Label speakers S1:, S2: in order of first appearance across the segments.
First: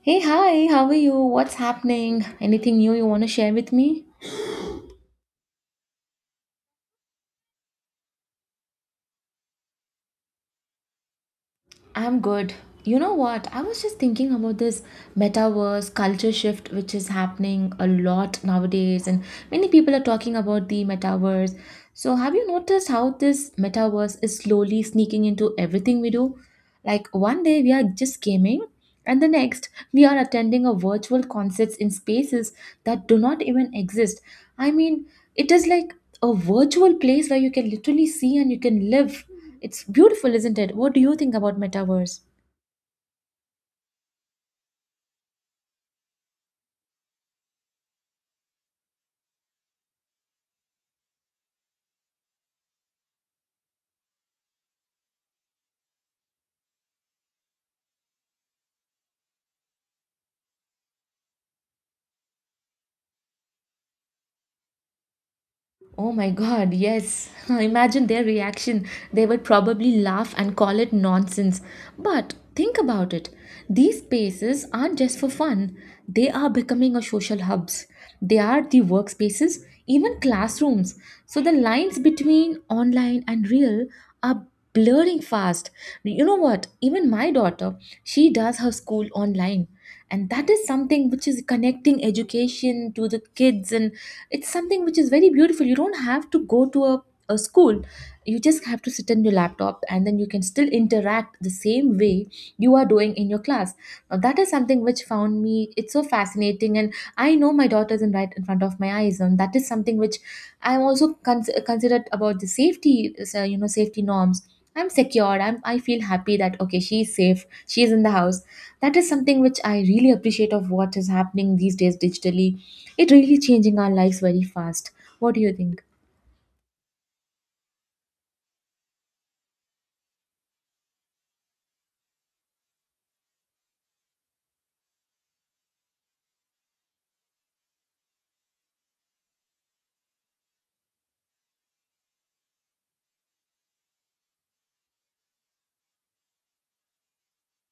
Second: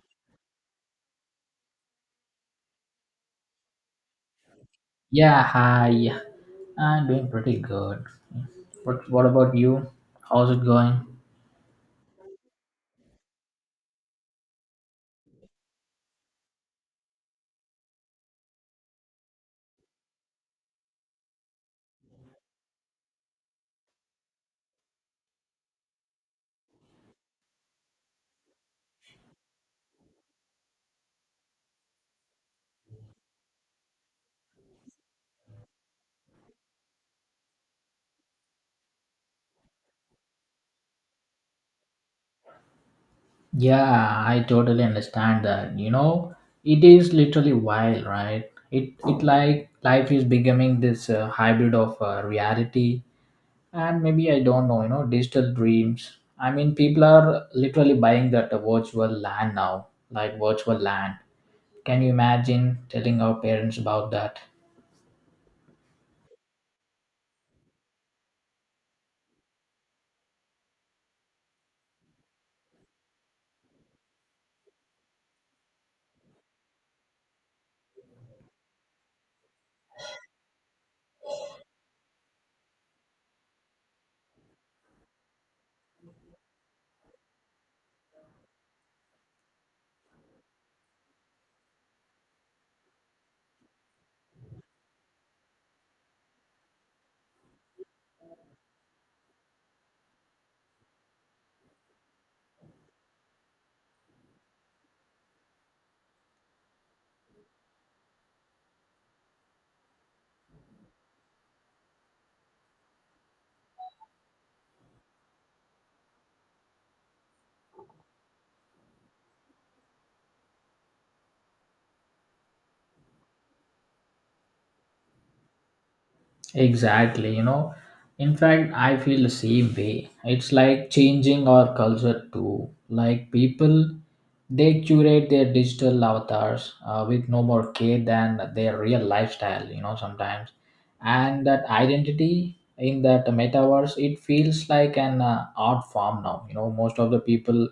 S1: Hey, hi, how are you? What's happening? Anything new you want to share with me?
S2: Yeah, hi. I'm doing pretty good. What about you? How's it going?
S1: I'm good. You know what? I was just thinking about this metaverse culture shift, which is happening a lot nowadays, and many people are talking about the metaverse. So, have you noticed how this metaverse is slowly sneaking into everything we do? Like, one day we are just gaming, and the next we are attending a virtual concerts in spaces that do not even exist. I mean, it is like a virtual place where you can literally see and you can live, it's beautiful, isn't it? What do you think about metaverse?
S2: Yeah, I totally understand that. You know, it is literally wild, right? It like life is becoming this hybrid of reality and maybe I don't know, you know, digital dreams. I mean, people are literally buying that virtual land now, like virtual land. Can you imagine telling our parents about that?
S1: Oh my god, yes. Imagine their reaction. They would probably laugh and call it nonsense. But think about it. These spaces aren't just for fun. They are becoming a social hubs. They are the workspaces, even classrooms. So the lines between online and real are blurring fast. You know what? Even my daughter, she does her school online. And that is something which is connecting education to the kids, and it's something which is very beautiful. You don't have to go to a school, you just have to sit on your laptop, and then you can still interact the same way you are doing in your class. Now that is something which found me it's so fascinating. And I know my daughter isn't right in front of my eyes, and that is something which I'm also considered about the safety, so, you know, safety norms. I'm secured. I feel happy that okay, she's safe. She's in the house. That is something which I really appreciate of what is happening these days digitally. It really changing our lives very fast. What do you think?
S2: Exactly, you know. In fact, I feel the same way. It's like changing our culture too. Like people, they curate their digital avatars with no more care than their real lifestyle, you know, sometimes. And that identity in that metaverse, it feels like an art form now. You know, most of the people,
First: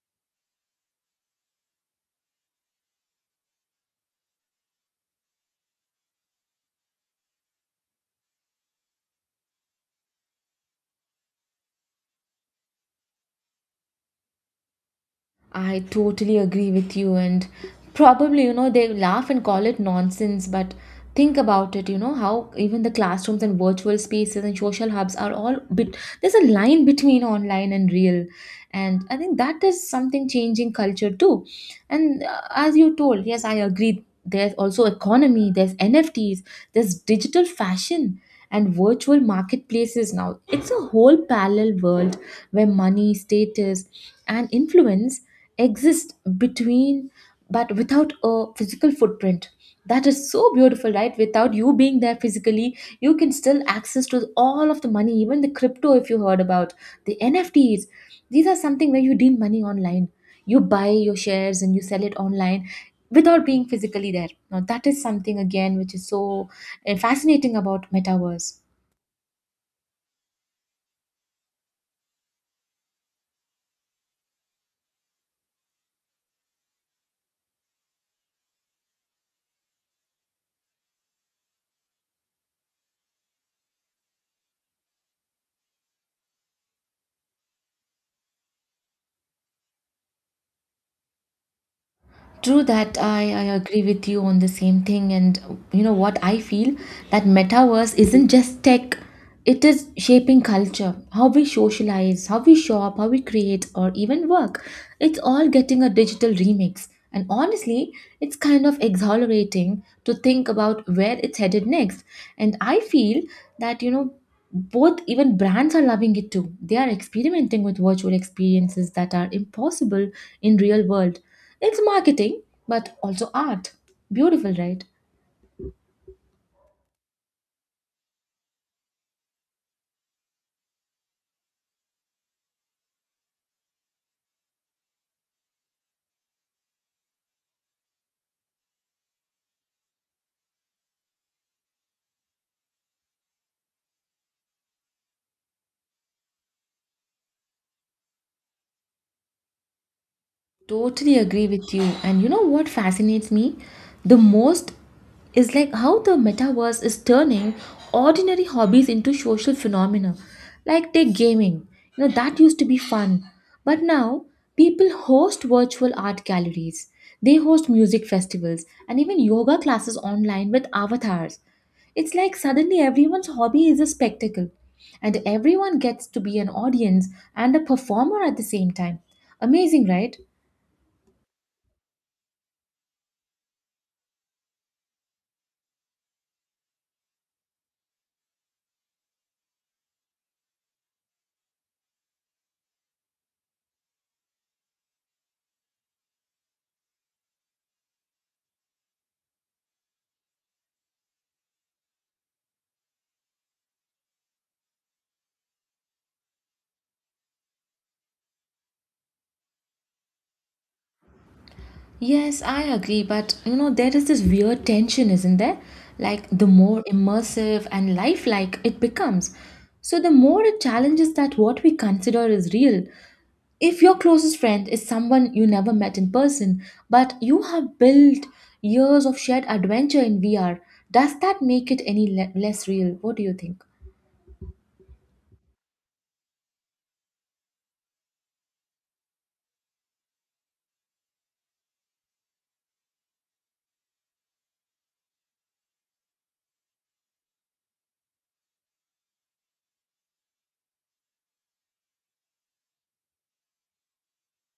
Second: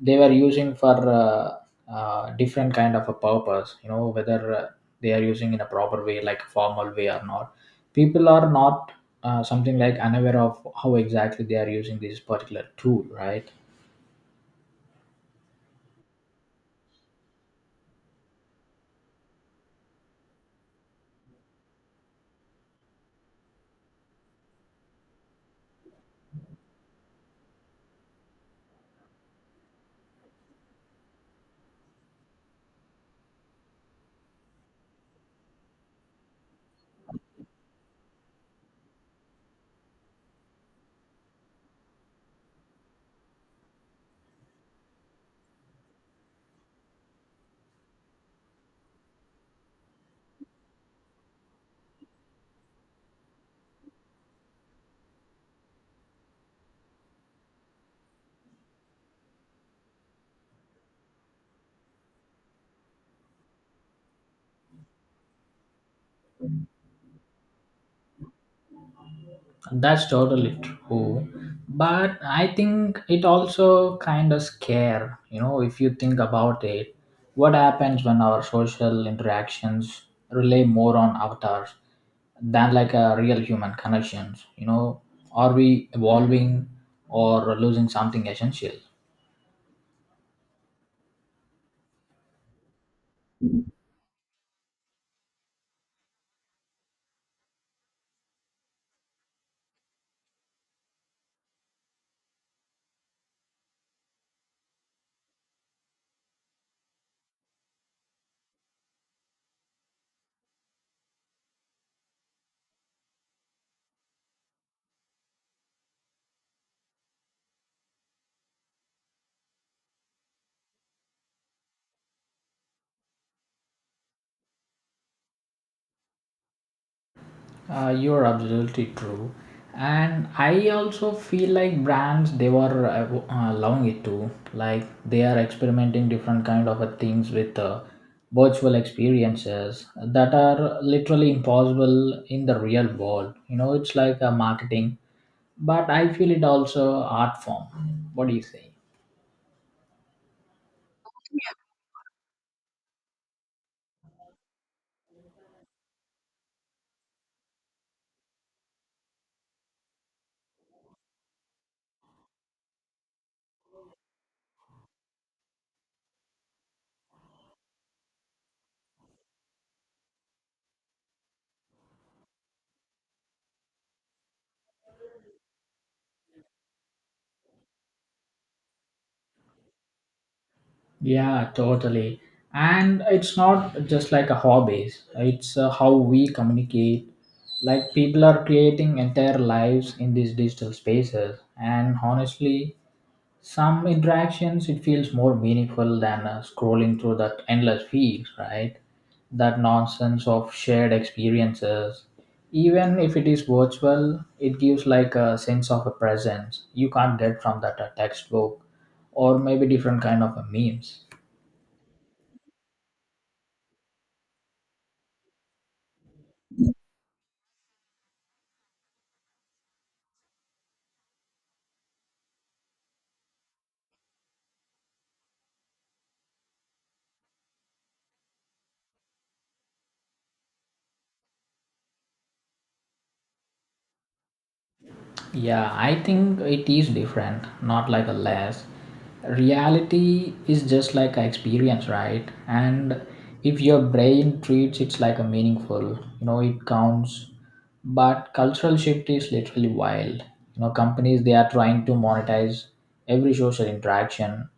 S2: they were using for different kind of a purpose, you know, whether they are using in a proper way, like a formal way or not, people are not something like unaware of how exactly they are using this particular tool, right?
S1: I totally agree with you, and probably, you know, they laugh and call it nonsense, but think about it, you know, how even the classrooms and virtual spaces and social hubs are all bit, there's a line between online and real. And I think that is something changing culture too. And as you told, yes, I agree. There's also economy, there's NFTs, there's digital fashion and virtual marketplaces now. It's a whole parallel world where money, status, and influence exist between, but without a physical footprint. That is so beautiful, right? Without you being there physically, you can still access to all of the money, even the crypto, if you heard about the nfts. These are something where you deal money online, you buy your shares and you sell it online without being physically there. Now that is something again which is so fascinating about metaverse.
S2: That's totally true, but I think it also kind of scare, you know, if you think about it, what happens when our social interactions rely more on avatars than like a real human connections, you know? Are we evolving or losing something essential?
S1: True that. I agree with you on the same thing. And you know what I feel, that metaverse isn't just tech, it is shaping culture, how we socialize, how we shop, how we create, or even work. It's all getting a digital remix, and honestly, it's kind of exhilarating to think about where it's headed next. And I feel that, you know, both even brands are loving it too, they are experimenting with virtual experiences that are impossible in real world. It's marketing, but also art. Beautiful, right?
S2: You're absolutely true, and I also feel like brands they were allowing it to like they are experimenting different kind of things with virtual experiences that are literally impossible in the real world. You know, it's like a marketing, but I feel it also art form. What do you think?
S1: Totally agree with you. And you know what fascinates me the most is like how the metaverse is turning ordinary hobbies into social phenomena. Like take gaming. You know, that used to be fun. But now people host virtual art galleries. They host music festivals and even yoga classes online with avatars. It's like suddenly everyone's hobby is a spectacle, and everyone gets to be an audience and a performer at the same time. Amazing, right?
S2: Yeah, totally. And it's not just like a hobby, it's how we communicate. Like people are creating entire lives in these digital spaces, and honestly, some interactions it feels more meaningful than scrolling through that endless feed, right? That nonsense of shared experiences. Even if it is virtual, it gives like a sense of a presence you can't get from that textbook or maybe different kind of memes.
S1: Yes, I agree, but you know, there is this weird tension, isn't there? Like, the more immersive and lifelike it becomes. So, the more it challenges that what we consider is real. If your closest friend is someone you never met in person, but you have built years of shared adventure in VR, does that make it any less real? What do you think?
S2: Yeah, I think it is different, not like a less. Reality is just like an experience, right? And if your brain treats it like a meaningful, you know, it counts. But cultural shift is literally wild. You know, companies they are trying to monetize every social interaction.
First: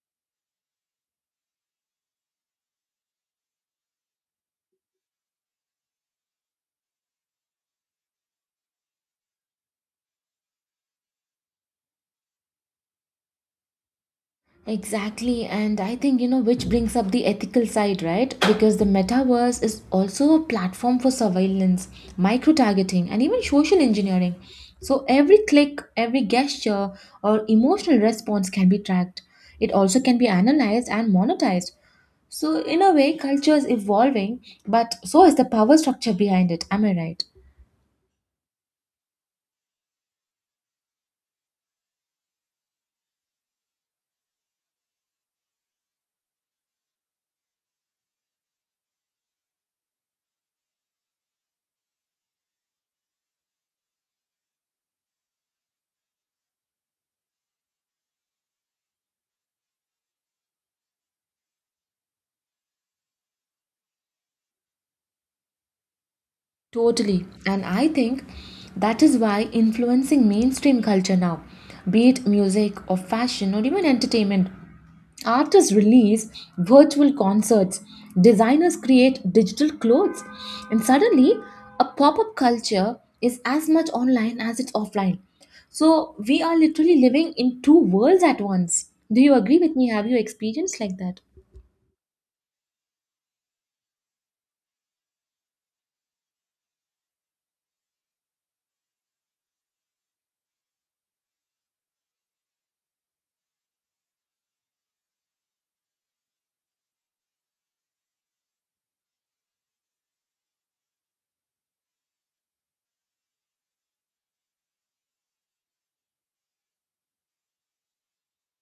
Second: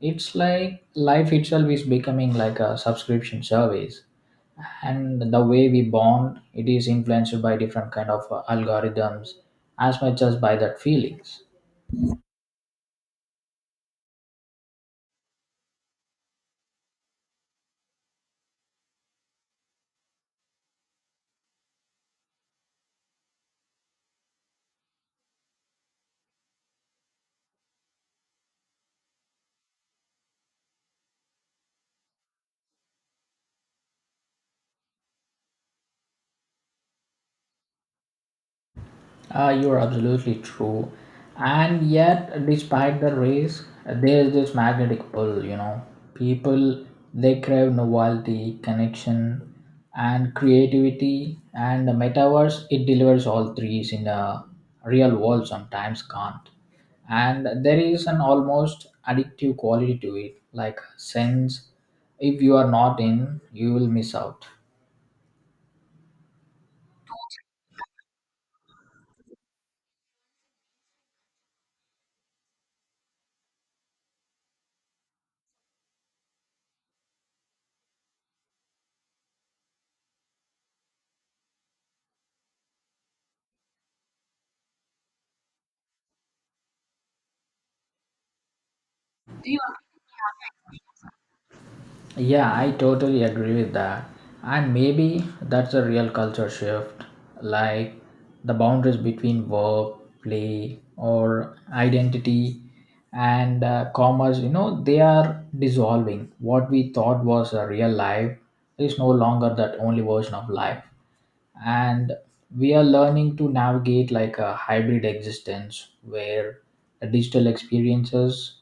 S2: It's like life itself is becoming like a subscription service and the way we bond it is influenced by different kind of algorithms as much as by that feelings.
S1: Exactly, and I think, you know, which brings up the ethical side, right? Because the metaverse is also a platform for surveillance, micro targeting, and even social engineering. So every click, every gesture, or emotional response can be tracked. It also can be analyzed and monetized. So, in a way, culture is evolving, but so is the power structure behind it. Am I right?
S2: You are absolutely true. And yet, despite the race, there is this magnetic pull, you know. People, they crave novelty, connection, and creativity. And the metaverse, it delivers all threes in the real world, sometimes can't. And there is an almost addictive quality to it, like sense if you are not in, you will miss out.
S1: Totally. And I think that is why influencing mainstream culture now, be it music or fashion or even entertainment, artists release virtual concerts, designers create digital clothes, and suddenly a pop up culture is as much online as it's offline. So we are literally living in two worlds at once. Do you agree with me? Have you experienced like that?
S2: Yeah, I totally agree with that. And maybe that's a real culture shift, like the boundaries between work, play, or identity and commerce, you know, they are dissolving. What we thought was a real life is no longer that only version of life. And we are learning to navigate like a hybrid existence where the digital experiences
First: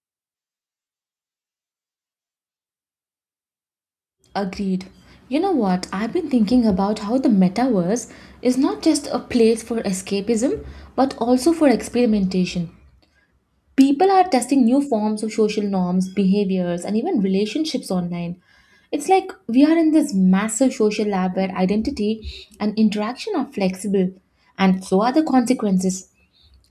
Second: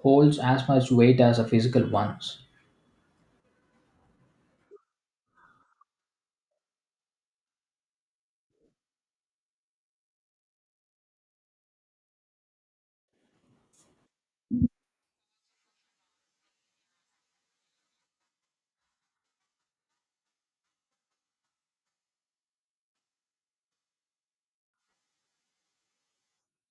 S2: holds as much weight as the physical ones.
S1: Agreed. You know what? I've been thinking about how the metaverse is not just a place for escapism, but also for experimentation. People are testing new forms of social norms, behaviors, and even relationships online. It's like we are in this massive social lab where identity and interaction are flexible, and so are the consequences.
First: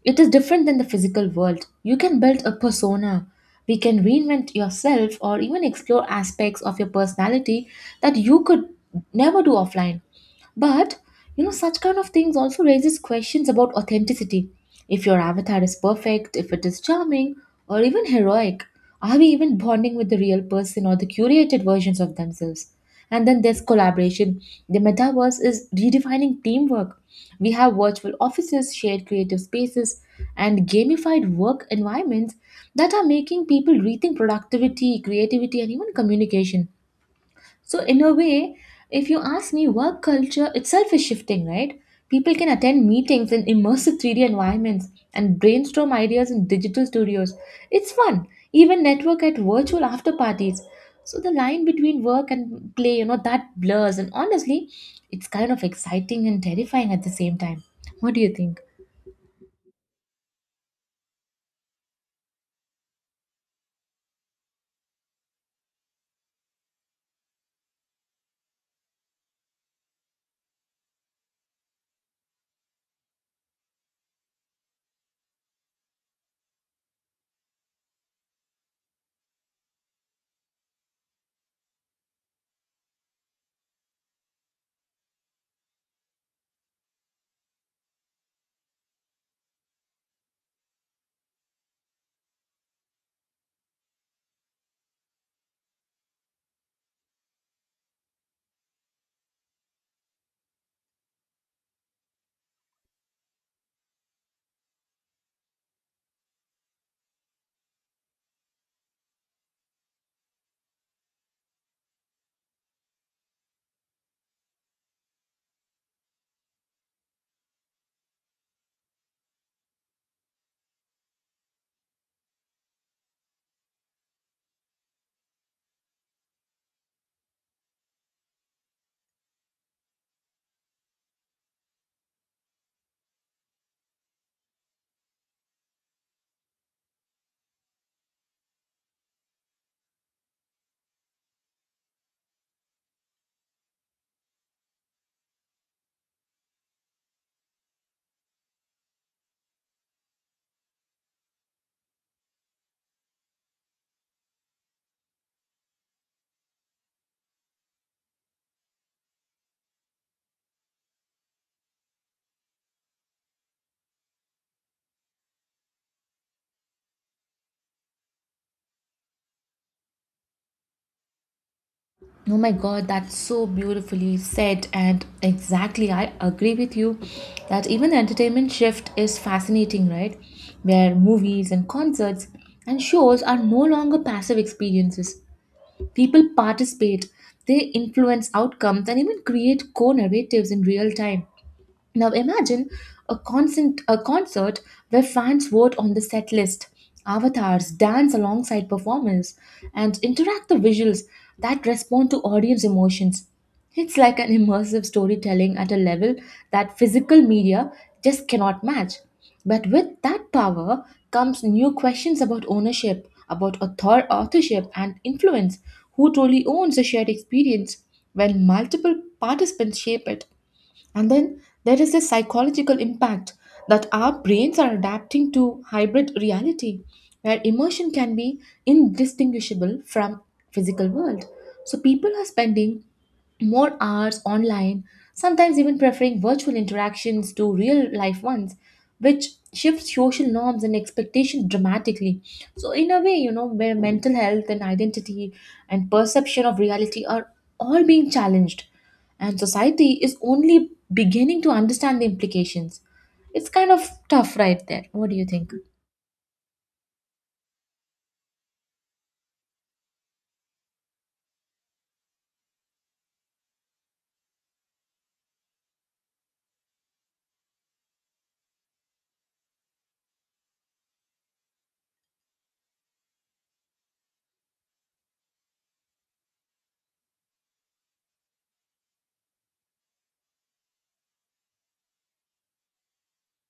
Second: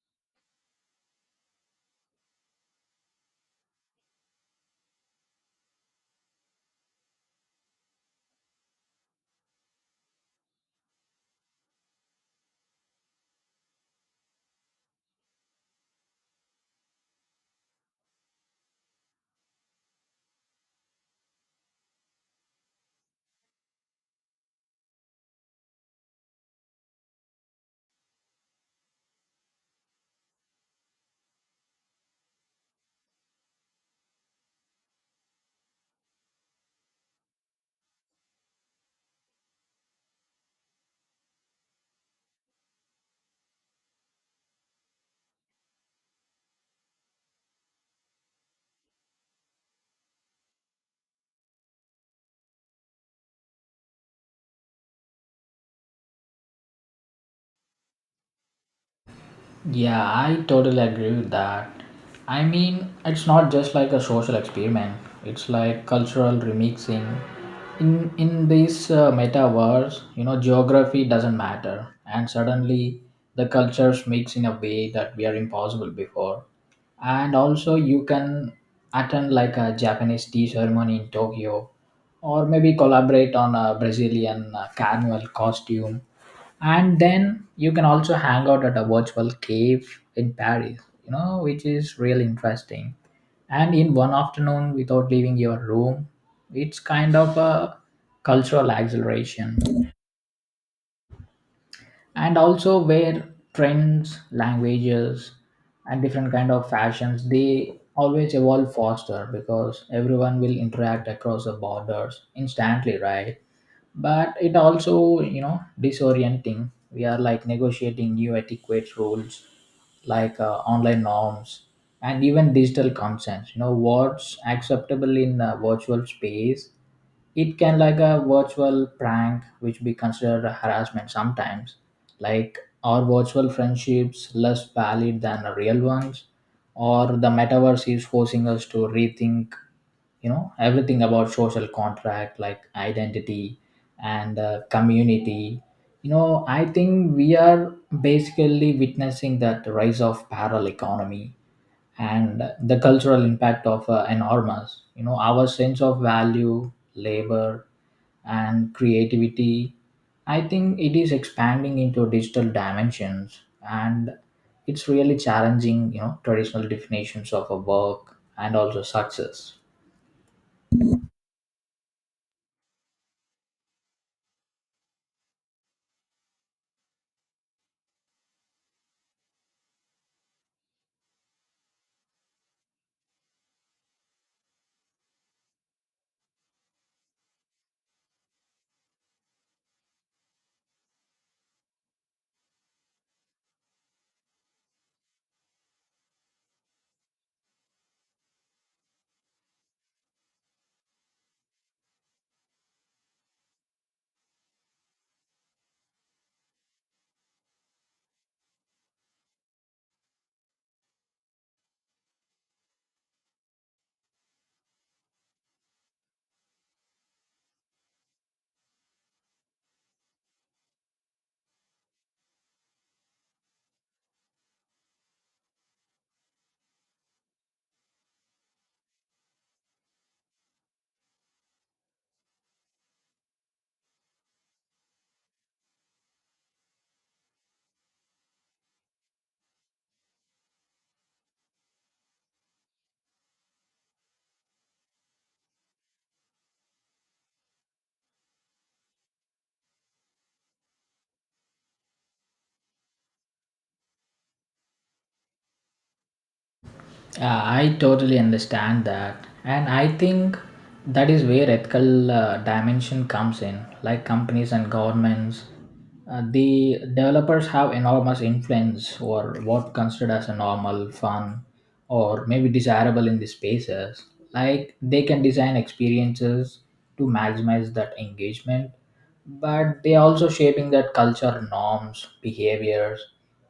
S1: It is different than the physical world. You can build a persona. We can reinvent yourself or even explore aspects of your personality that you could never do offline. But you know, such kind of things also raises questions about authenticity. If your avatar is perfect, if it is charming, or even heroic. Are we even bonding with the real person or the curated versions of themselves? And then there's collaboration. The metaverse is redefining teamwork. We have virtual offices, shared creative spaces, and gamified work environments that are making people rethink productivity, creativity, and even communication. So, in a way, if you ask me, work culture itself is shifting, right? People can attend meetings in immersive 3D environments and brainstorm ideas in digital studios. It's fun. Even network at virtual after parties. So the line between work and play, you know, that blurs. And honestly, it's kind of exciting and terrifying at the same time. What do you think?
S2: Yeah, I totally agree with that. I mean, it's not just like a social experiment, it's like cultural remixing. In this metaverse, you know, geography doesn't matter, and suddenly the cultures mix in a way that were impossible before. And also, you can attend like a Japanese tea ceremony in Tokyo, or maybe collaborate on a Brazilian carnival costume, and then you can also hang out at a virtual cave in Paris, you know, which is really interesting, and in one afternoon without leaving your room. It's kind of a cultural acceleration, and also where trends, languages, and different kind of fashions they always evolve faster because everyone will interact across the borders instantly, right? But it also, you know, disorienting. We are like negotiating new etiquette rules like online norms and even digital consents. You know, what's acceptable in a virtual space? It can like a virtual prank which be considered a harassment sometimes. Like, our virtual friendships less valid than the real ones? Or the metaverse is forcing us to rethink, you know, everything about social contract like identity and community. You know, I think we are basically witnessing that rise of parallel economy, and the cultural impact of enormous. You know, our sense of value, labor, and creativity, I think it is expanding into digital dimensions, and it's really challenging, you know, traditional definitions of a work and also success.
S1: Oh my god, that's so beautifully said, and exactly, I agree with you that even entertainment shift is fascinating, right? Where movies and concerts and shows are no longer passive experiences. People participate, they influence outcomes, and even create co narratives in real time. Now imagine a concert where fans vote on the set list, avatars dance alongside performers, and interact the visuals that respond to audience emotions. It's like an immersive storytelling at a level that physical media just cannot match. But with that power comes new questions about ownership, about authorship, and influence. Who truly owns a shared experience when multiple participants shape it? And then there is this psychological impact that our brains are adapting to hybrid reality, where emotion can be indistinguishable from physical world. So people are spending more hours online, sometimes even preferring virtual interactions to real life ones, which shifts social norms and expectations dramatically. So, in a way, you know, where mental health and identity and perception of reality are all being challenged, and society is only beginning to understand the implications. It's kind of tough right there. What do you think?
S2: Yeah, I totally understand that. And I think that is where ethical dimension comes in. Like companies and governments, the developers have enormous influence over what considered as a normal, fun, or maybe desirable in the spaces. Like they can design experiences to maximize that engagement, but they are also shaping that culture, norms, behaviors,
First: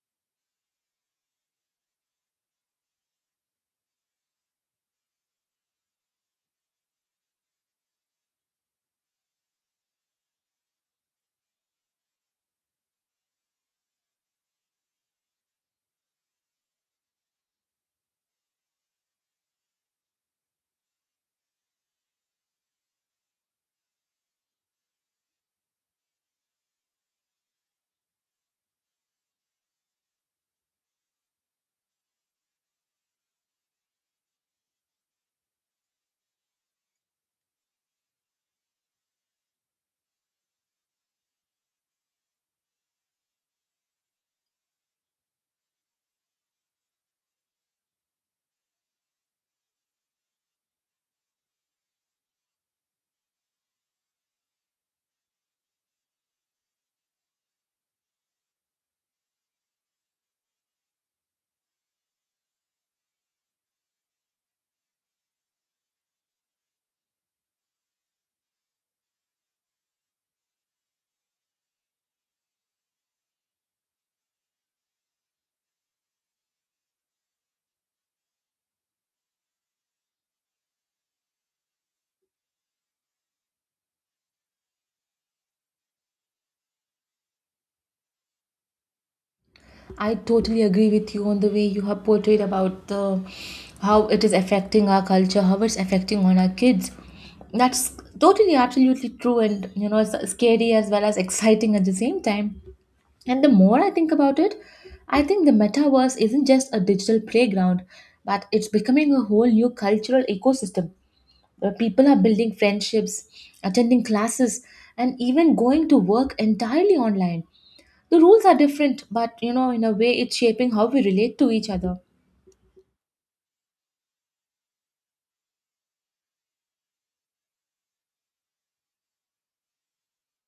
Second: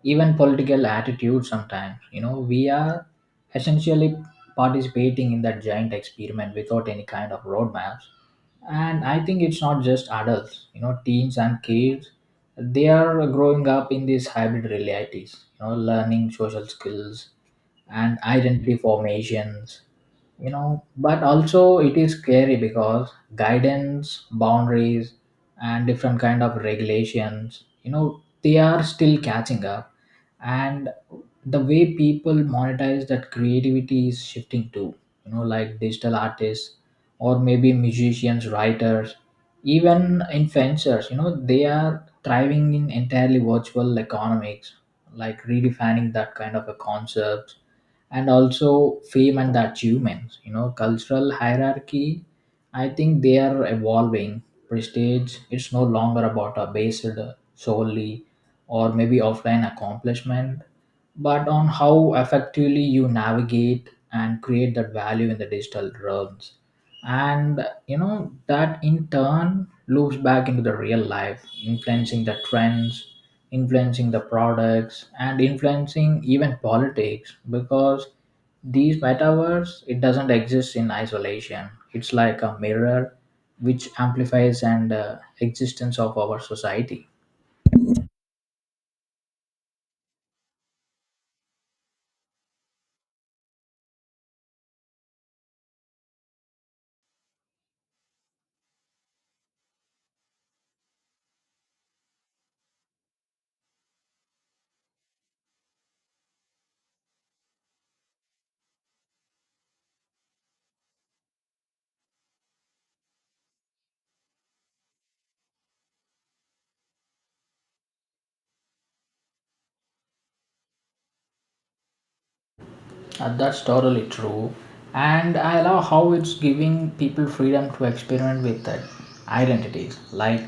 S2: even political attitudes sometimes. You know, we are essentially participating in that giant experiment without any kind of roadmaps. And I think it's not just adults, you know, teens and kids, they are growing up in these hybrid realities, you know, learning social skills and identity formations. You know, but also it is scary because guidance, boundaries, and different kind of regulations, you know, they are still catching up. And the way people monetize that creativity is shifting too. You know, like digital artists or maybe musicians, writers, even influencers, you know, they are thriving in entirely virtual economics, like redefining that kind of a concept. And also fame and the achievements, you know, cultural hierarchy, I think they are evolving. Prestige, it's no longer about a based solely or maybe offline accomplishment, but on how effectively you navigate and create that value in the digital realms. And you know, that in turn loops back into the real life, influencing the trends, influencing the products, and influencing even politics, because these metaverse it doesn't exist in isolation. It's like a mirror which amplifies and existence of our society.
S1: I totally agree with you on the way you have portrayed about the how it is affecting our culture, how it's affecting on our kids. That's totally absolutely true, and you know it's scary as well as exciting at the same time. And the more I think about it, I think the metaverse isn't just a digital playground, but it's becoming a whole new cultural ecosystem where people are building friendships, attending classes, and even going to work entirely online. The rules are different, but you know, in a way, it's shaping how we relate to each other.
S2: That's totally true. And I love how it's giving people freedom to experiment with that identities. Like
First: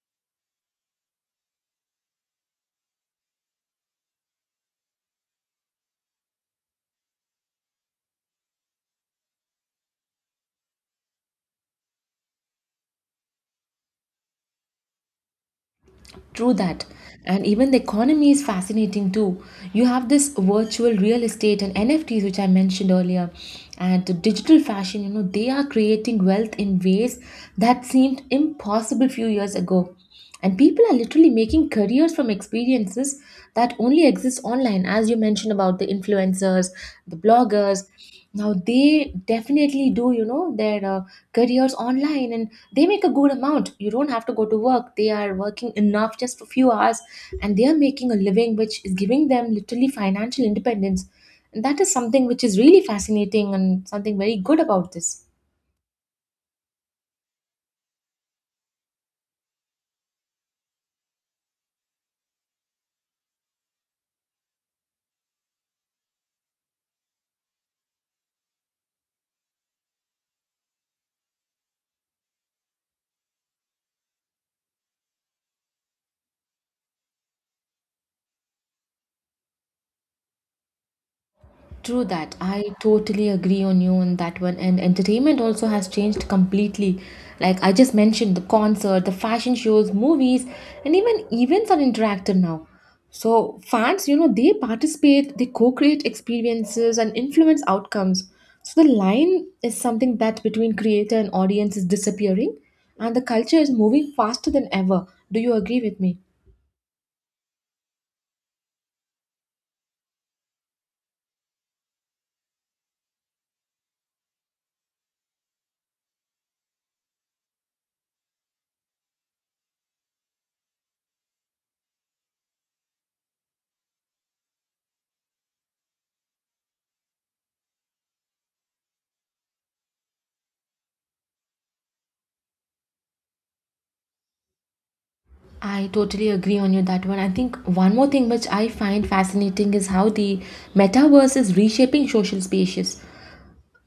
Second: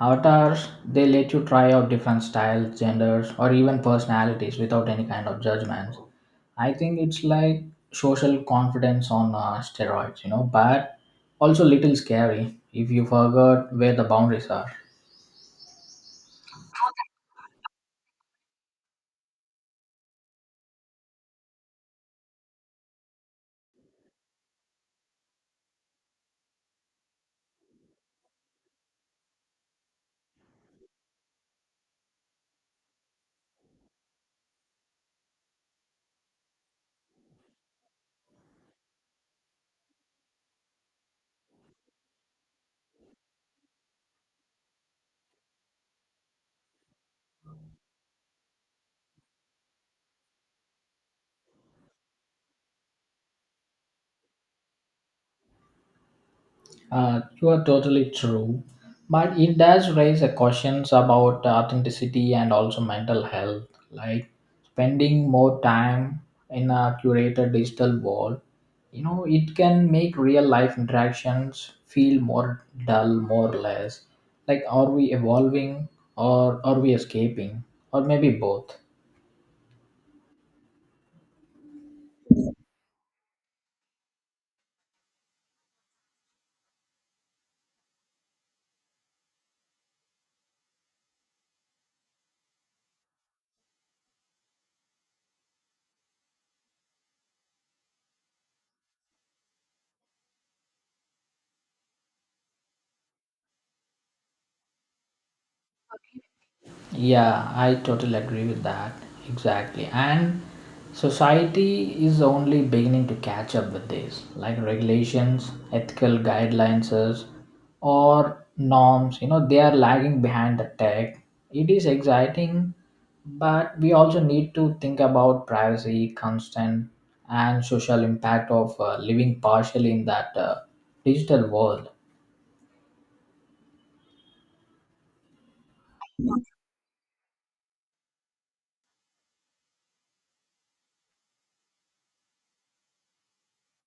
S2: avatars, they let you try out different styles, genders, or even personalities without any kind of judgments. I think it's like social confidence on steroids, you know, but also little scary if you forgot where the boundaries are.
S1: True that. And even the economy is fascinating too. You have this virtual real estate and NFTs, which I mentioned earlier, and the digital fashion, you know, they are creating wealth in ways that seemed impossible few years ago. And people are literally making careers from experiences that only exist online, as you mentioned about the influencers, the bloggers. Now they definitely do, you know, their careers online, and they make a good amount. You don't have to go to work, they are working enough just for few hours, and they are making a living which is giving them literally financial independence. And that is something which is really fascinating and something very good about this.
S2: You are totally true, but it does raise a questions about authenticity and also mental health. Like spending more time in a curated digital world, you know, it can make real life interactions feel more dull, more less. Like, are we evolving or are we escaping, or maybe both?
S1: True that. I totally agree on you on that one. And entertainment also has changed completely. Like I just mentioned, the concert, the fashion shows, movies, and even events are interactive now. So fans, you know, they participate, they co-create experiences and influence outcomes. So the line is something that between creator and audience is disappearing, and the culture is moving faster than ever. Do you agree with me?
S2: Yeah, I totally agree with that. Exactly. And society is only beginning to catch up with this, like regulations, ethical guidelines, or norms. You know, they are lagging behind the tech. It is exciting, but we also need to think about privacy, consent, and social impact of living partially in that digital world.
S1: I totally agree on you that one. I think one more thing which I find fascinating is how the metaverse is reshaping social spaces.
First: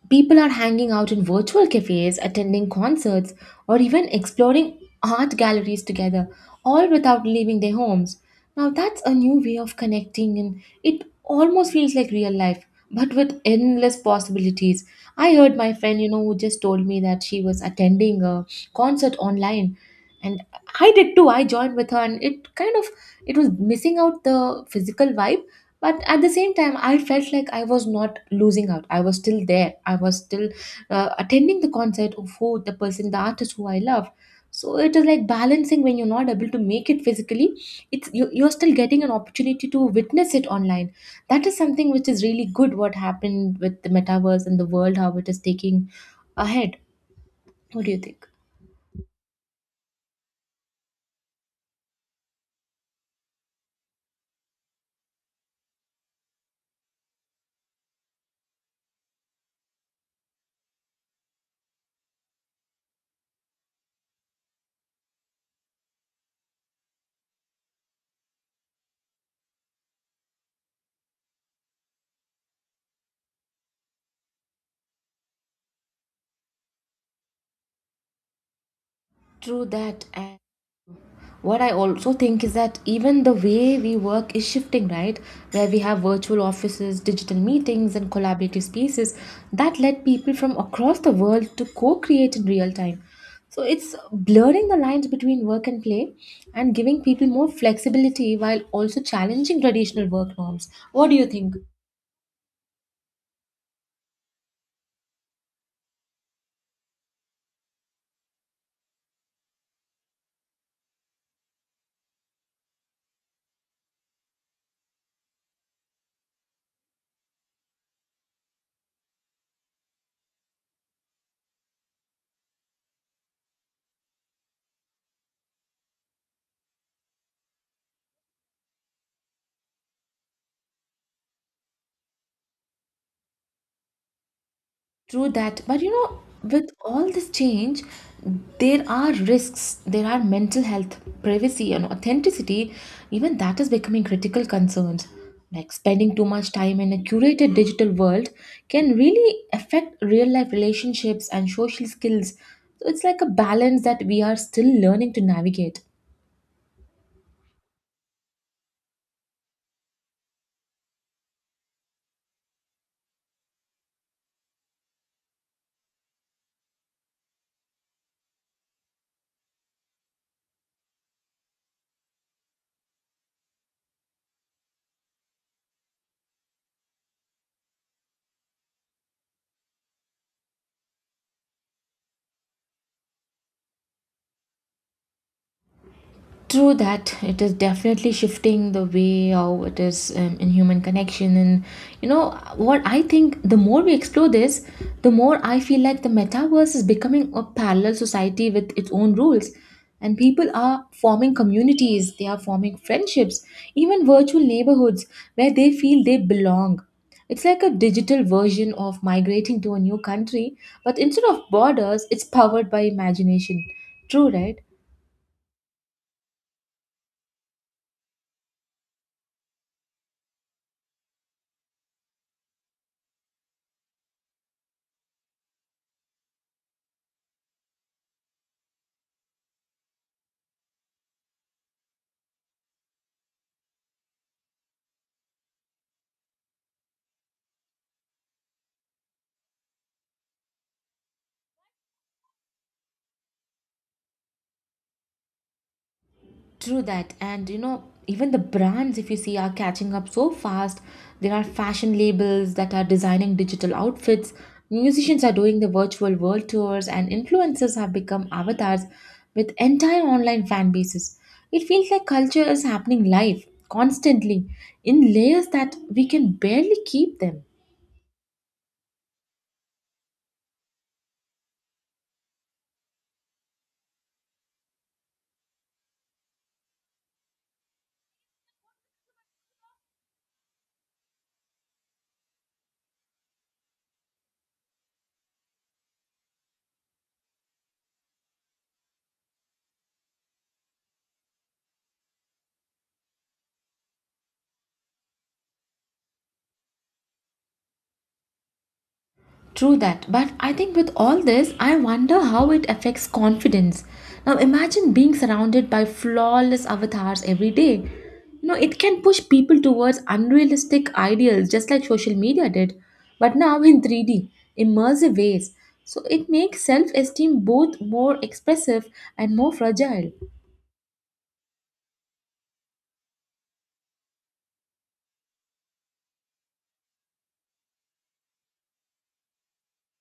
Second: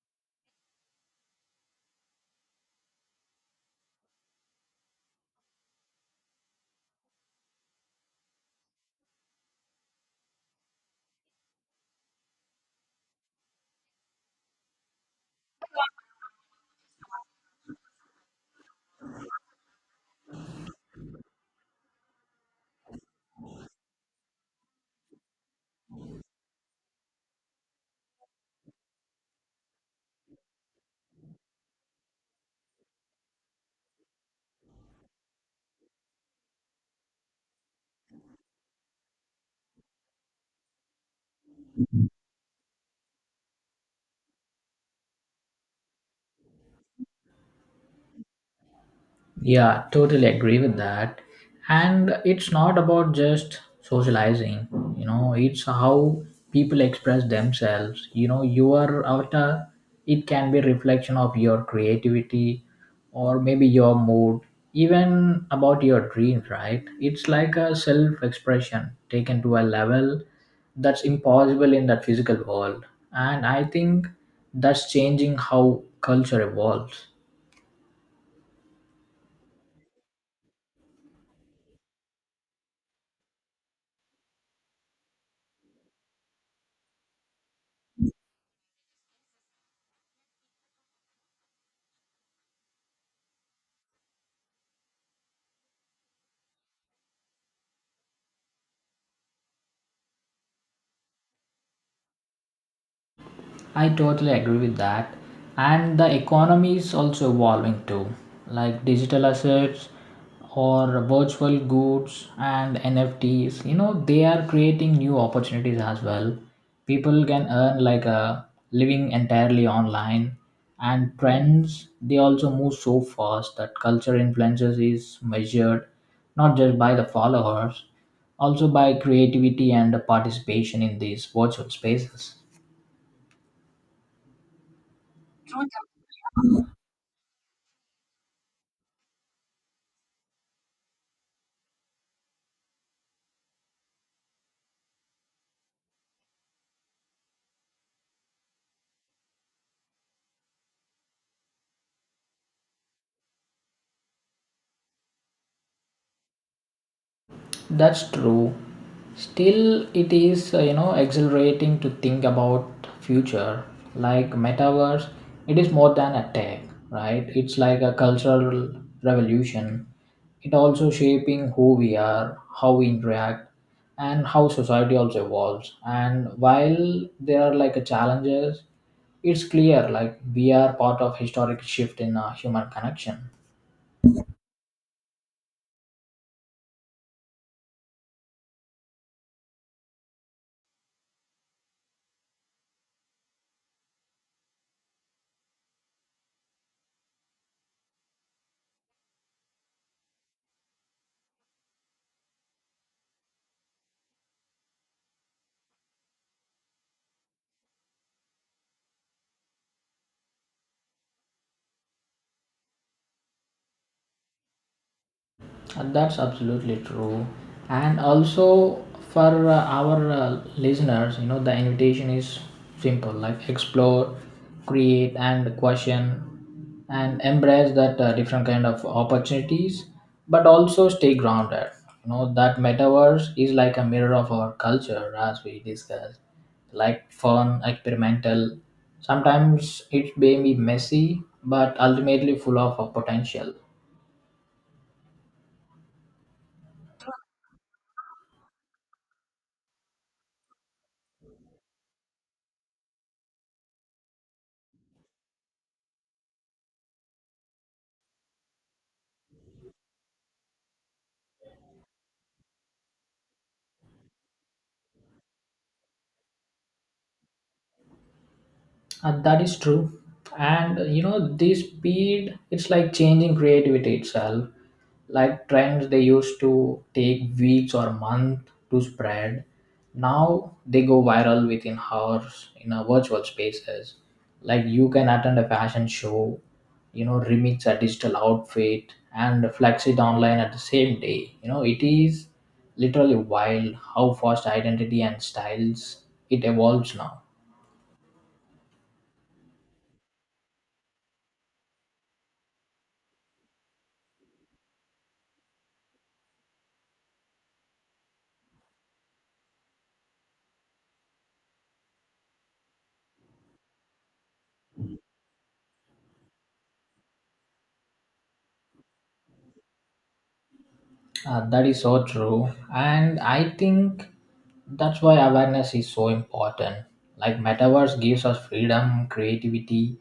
S1: People are hanging out in virtual cafes, attending concerts, or even exploring art galleries together, all without leaving their homes. Now, that's a new way of connecting, and it almost feels like real life, but with endless possibilities. I heard my friend, who just told me that she was attending a concert online. And I did too. I joined with her, and it kind of it was missing out the physical vibe, but at the same time, I felt like I was not losing out. I was still there. I was still attending the concert of who the person the artist who I love. So it is like balancing. When you're not able to make it physically, you're still getting an opportunity to witness it online. That is something which is really good, what happened with the metaverse and the world, how it is taking ahead. What do you think?
S2: Yeah, totally agree with that. And it's not about just socializing, you know, it's how people express themselves. You know, your avatar, it can be reflection of your creativity or maybe your mood, even about your dreams, right? It's like a self expression taken to a level that's impossible in that physical world. And I think that's changing how culture evolves.
S1: True that. And what I also think is that even the way we work is shifting, right? Where we have virtual offices, digital meetings, and collaborative spaces that let people from across the world to co-create in real time. So it's blurring the lines between work and play, and giving people more flexibility while also challenging traditional work norms. What do you think?
S2: I totally agree with that. And the economy is also evolving too, like digital assets or virtual goods and NFTs. You know, they are creating new opportunities as well. People can earn like a living entirely online, and trends they also move so fast that culture influences is measured not just by the followers, also by creativity and the participation in these virtual spaces.
S1: True that, but you know, with all this change, there are risks. There are mental health, privacy, and authenticity. Even that is becoming critical concerns. Like spending too much time in a curated digital world can really affect real life relationships and social skills. So it's like a balance that we are still learning to navigate.
S2: That's true. Still, it is you know, exhilarating to think about future like metaverse. It is more than a tech, right? It's like a cultural revolution. It also shaping who we are, how we interact, and how society also evolves. And while there are like a challenges, it's clear like we are part of historic shift in human connection.
S1: True that. It is definitely shifting the way how it is, in human connection, and you know what I think. The more we explore this, the more I feel like the metaverse is becoming a parallel society with its own rules, and people are forming communities. They are forming friendships, even virtual neighborhoods where they feel they belong. It's like a digital version of migrating to a new country, but instead of borders, it's powered by imagination. True, right?
S2: And that's absolutely true. And also for our listeners, you know, the invitation is simple like explore, create, and question, and embrace that different kind of opportunities, but also stay grounded. You know, that metaverse is like a mirror of our culture, as we discussed, like fun, experimental. Sometimes it may be messy, but ultimately full of potential.
S1: True that, and you know, even the brands, if you see, are catching up so fast. There are fashion labels that are designing digital outfits, musicians are doing the virtual world tours, and influencers have become avatars with entire online fan bases. It feels like culture is happening live, constantly, in layers that we can barely keep them.
S2: That is true. And you know, this speed, it's like changing creativity itself. Like trends they used to take weeks or months to spread. Now they go viral within hours in a virtual spaces. Like you can attend a fashion show, you know, remix a digital outfit and flex it online at the same day. You know, it is literally wild how fast identity and styles it evolves now.
S1: True that. But I think with all this, I wonder how it affects confidence. Now imagine being surrounded by flawless avatars every day. You know, it can push people towards unrealistic ideals, just like social media did, but now in 3D, immersive ways. So it makes self esteem both more expressive and more fragile.
S2: That is so true. And I think that's why awareness is so important. Like, metaverse gives us freedom, creativity,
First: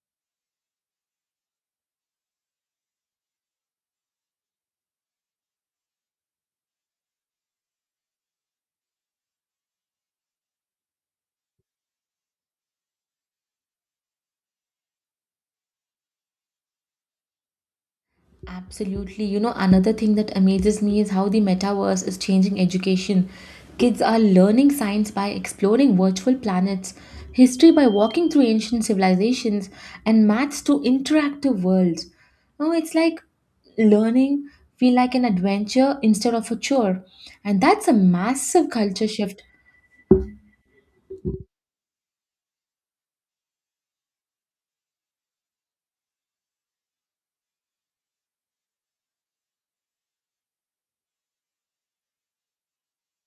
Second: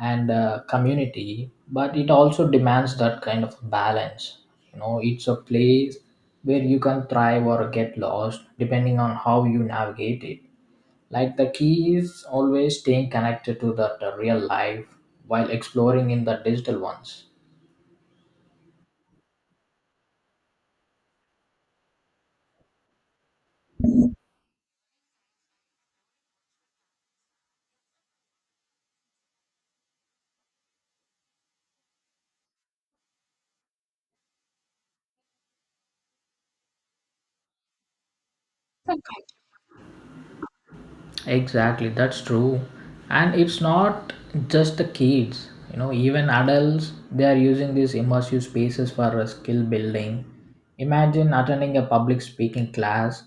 S2: and community, but it also demands that kind of balance. You know, it's a place where you can thrive or get lost depending on how you navigate it. Like, the key is always staying connected to the real life while exploring in the digital ones.
S1: Absolutely. You know, another thing that amazes me is how the metaverse is changing education. Kids are learning science by exploring virtual planets, history by walking through ancient civilizations, and maths through interactive worlds. Now it's like learning feel like an adventure instead of a chore. And that's a massive culture shift.
S2: Exactly, that's true. And it's not just the kids, you know, even adults, they are using these immersive spaces for skill building. Imagine attending a public speaking class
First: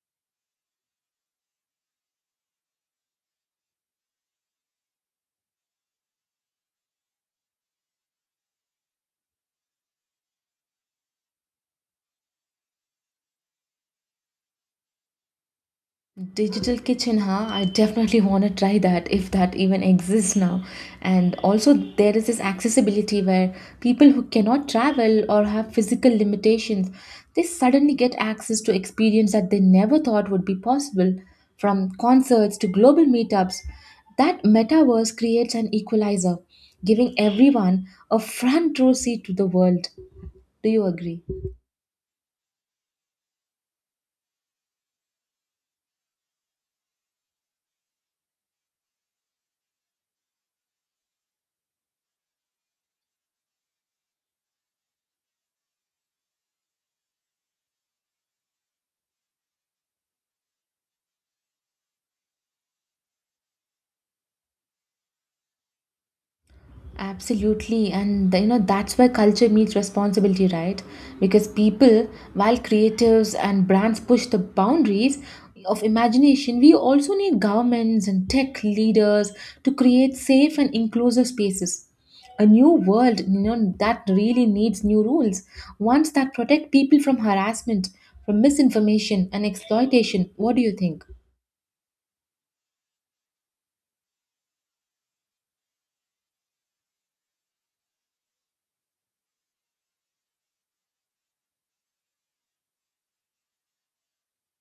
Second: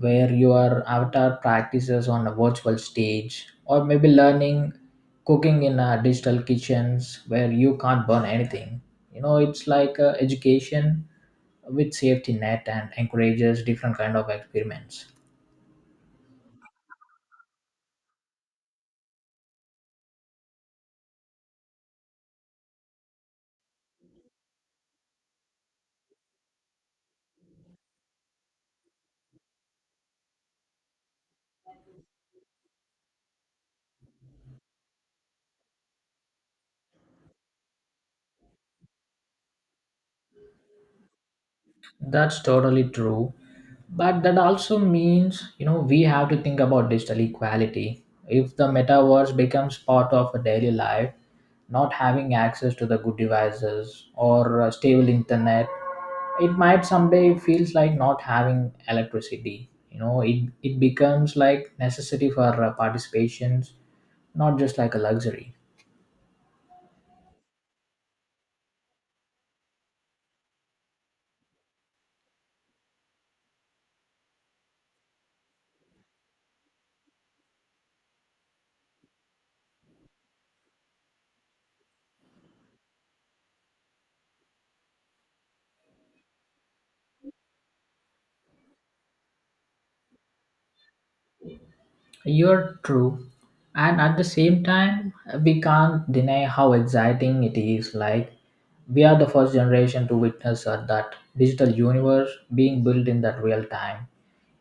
S2: where your avatar practices on a virtual stage, or maybe learning cooking in digital kitchens where you can't burn anything. You know, it's like education with safety net and encourages different kind of experiments.
S1: Digital kitchen, huh? I definitely want to try that if that even exists now. And also, there is this accessibility where people who cannot travel or have physical limitations, they suddenly get access to experience that they never thought would be possible, from concerts to global meetups. That metaverse creates an equalizer, giving everyone a front row seat to the world. Do you agree?
S2: That's totally true. But that also means, you know, we have to think about digital equality. If the metaverse becomes part of a daily life, not having access to the good devices or a stable internet, it might someday feels like not having electricity. You know, it becomes like necessity for participations, not just like a luxury.
S1: Absolutely, and you know, that's why culture meets responsibility, right? Because people, while creatives and brands push the boundaries of imagination, we also need governments and tech leaders to create safe and inclusive spaces. A new world, you know, that really needs new rules, ones that protect people from harassment, from misinformation and exploitation. What do you think?
S2: You're true. And at the same time, we can't deny how exciting it is. Like, we are the first generation to witness that digital universe being built in that real time.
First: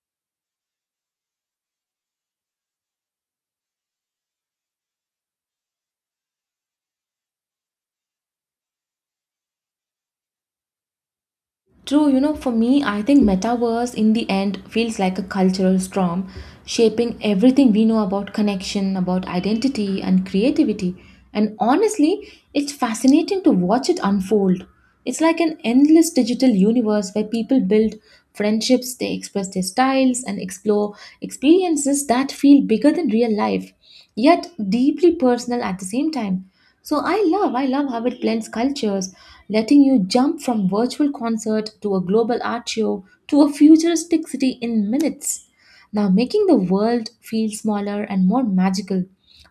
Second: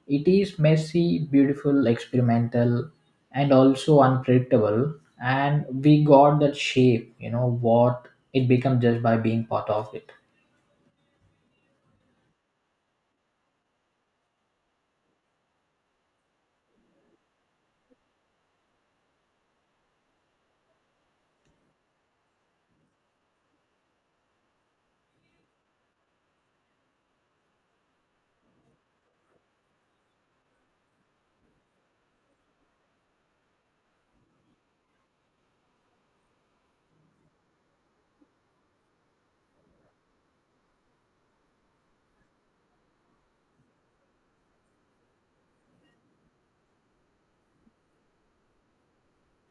S2: It is messy, beautiful, experimental, and also unpredictable. And we got that shape, you know, what it becomes just by being part of it.
S1: True, you know, for me, I think metaverse in the end feels like a cultural storm, shaping everything we know about connection, about identity, and creativity. And honestly, it's fascinating to watch it unfold. It's like an endless digital universe where people build friendships, they express their styles, and explore experiences that feel bigger than real life yet deeply personal at the same time. So I love how it blends cultures, letting you jump from virtual concert to a global art show to a futuristic city in minutes. Now making the world feel smaller and more magical.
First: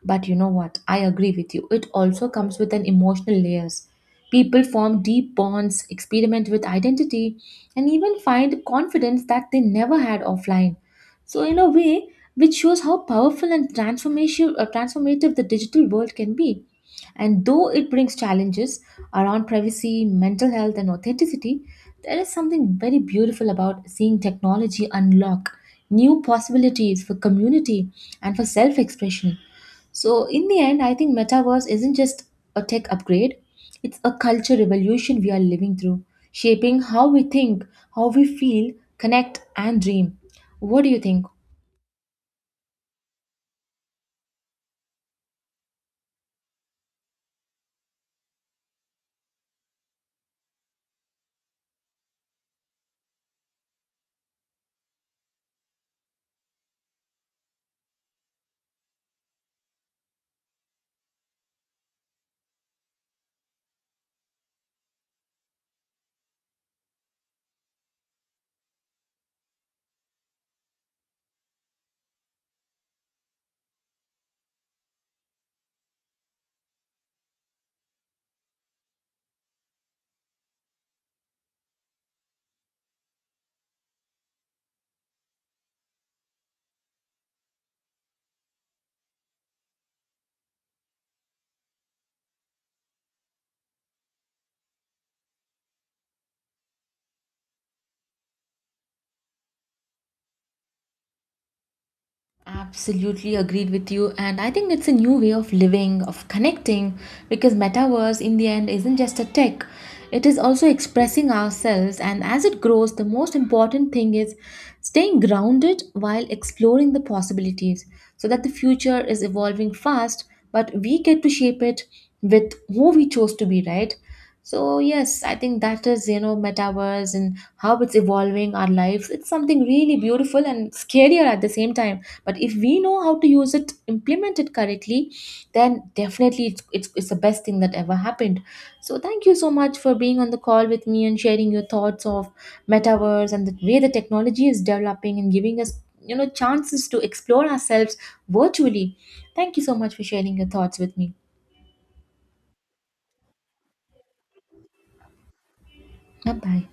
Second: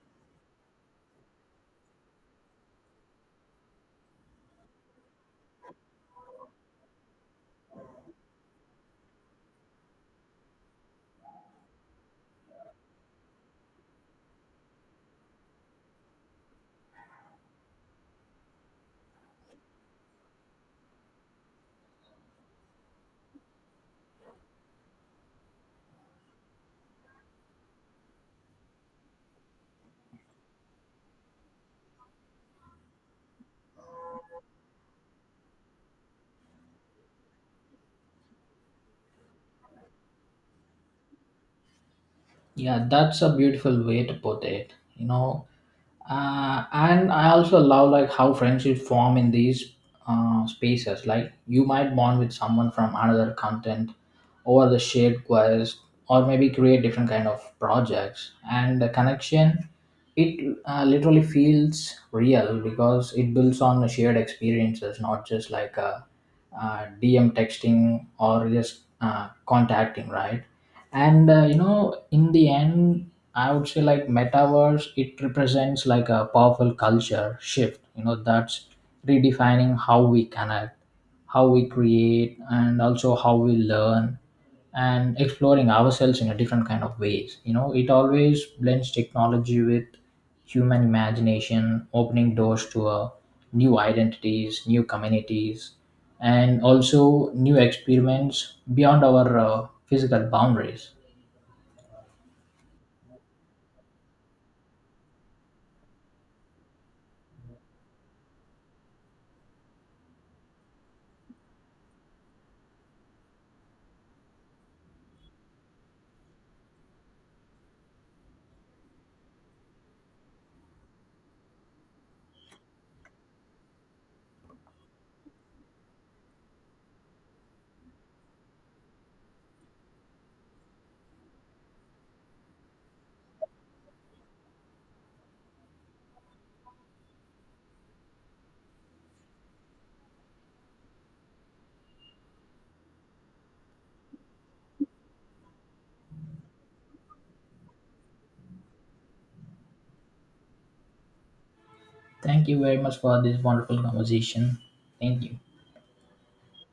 S1: But you know what? I agree with you. It also comes with an emotional layers. People form deep bonds, experiment with identity, and even find confidence that they never had offline. So in a way, which shows how powerful and transformative, transformative the digital world can be. And though it brings challenges around privacy, mental health, and authenticity, there is something very beautiful about seeing technology unlock new possibilities for community and for self expression. So, in the end, I think metaverse isn't just a tech upgrade, it's a culture revolution we are living through, shaping how we think, how we feel, connect, and dream. What do you think?
S2: Yeah, that's a beautiful way to put it. You know, and I also love like how friendships form in these spaces. Like you might bond with someone from another content, or the shared quest, or maybe create different kind of projects. And the connection, it literally feels real because it builds on the shared experiences, not just like a, DM texting or just contacting, right? And you know, in the end, I would say like metaverse it represents like a powerful culture shift, you know, that's redefining how we connect, how we create, and also how we learn, and exploring ourselves in a different kind of ways. You know, it always blends technology with human imagination, opening doors to new identities, new communities, and also new experiments beyond our physical boundaries.
S1: Absolutely agreed with you. And I think it's a new way of living, of connecting, because metaverse in the end isn't just a tech, it is also expressing ourselves. And as it grows, the most important thing is staying grounded while exploring the possibilities, so that the future is evolving fast, but we get to shape it with who we chose to be, right? So, yes, I think that is, you know, metaverse and how it's evolving our lives. It's something really beautiful and scarier at the same time, but if we know how to use it, implement it correctly, then definitely it's the best thing that ever happened. So thank you so much for being on the call with me and sharing your thoughts of metaverse and the way the technology is developing and giving us, you know, chances to explore ourselves virtually. Thank you so much for sharing your thoughts with me.
S2: Thank you very much for this wonderful conversation. Thank you.
S1: Bye bye.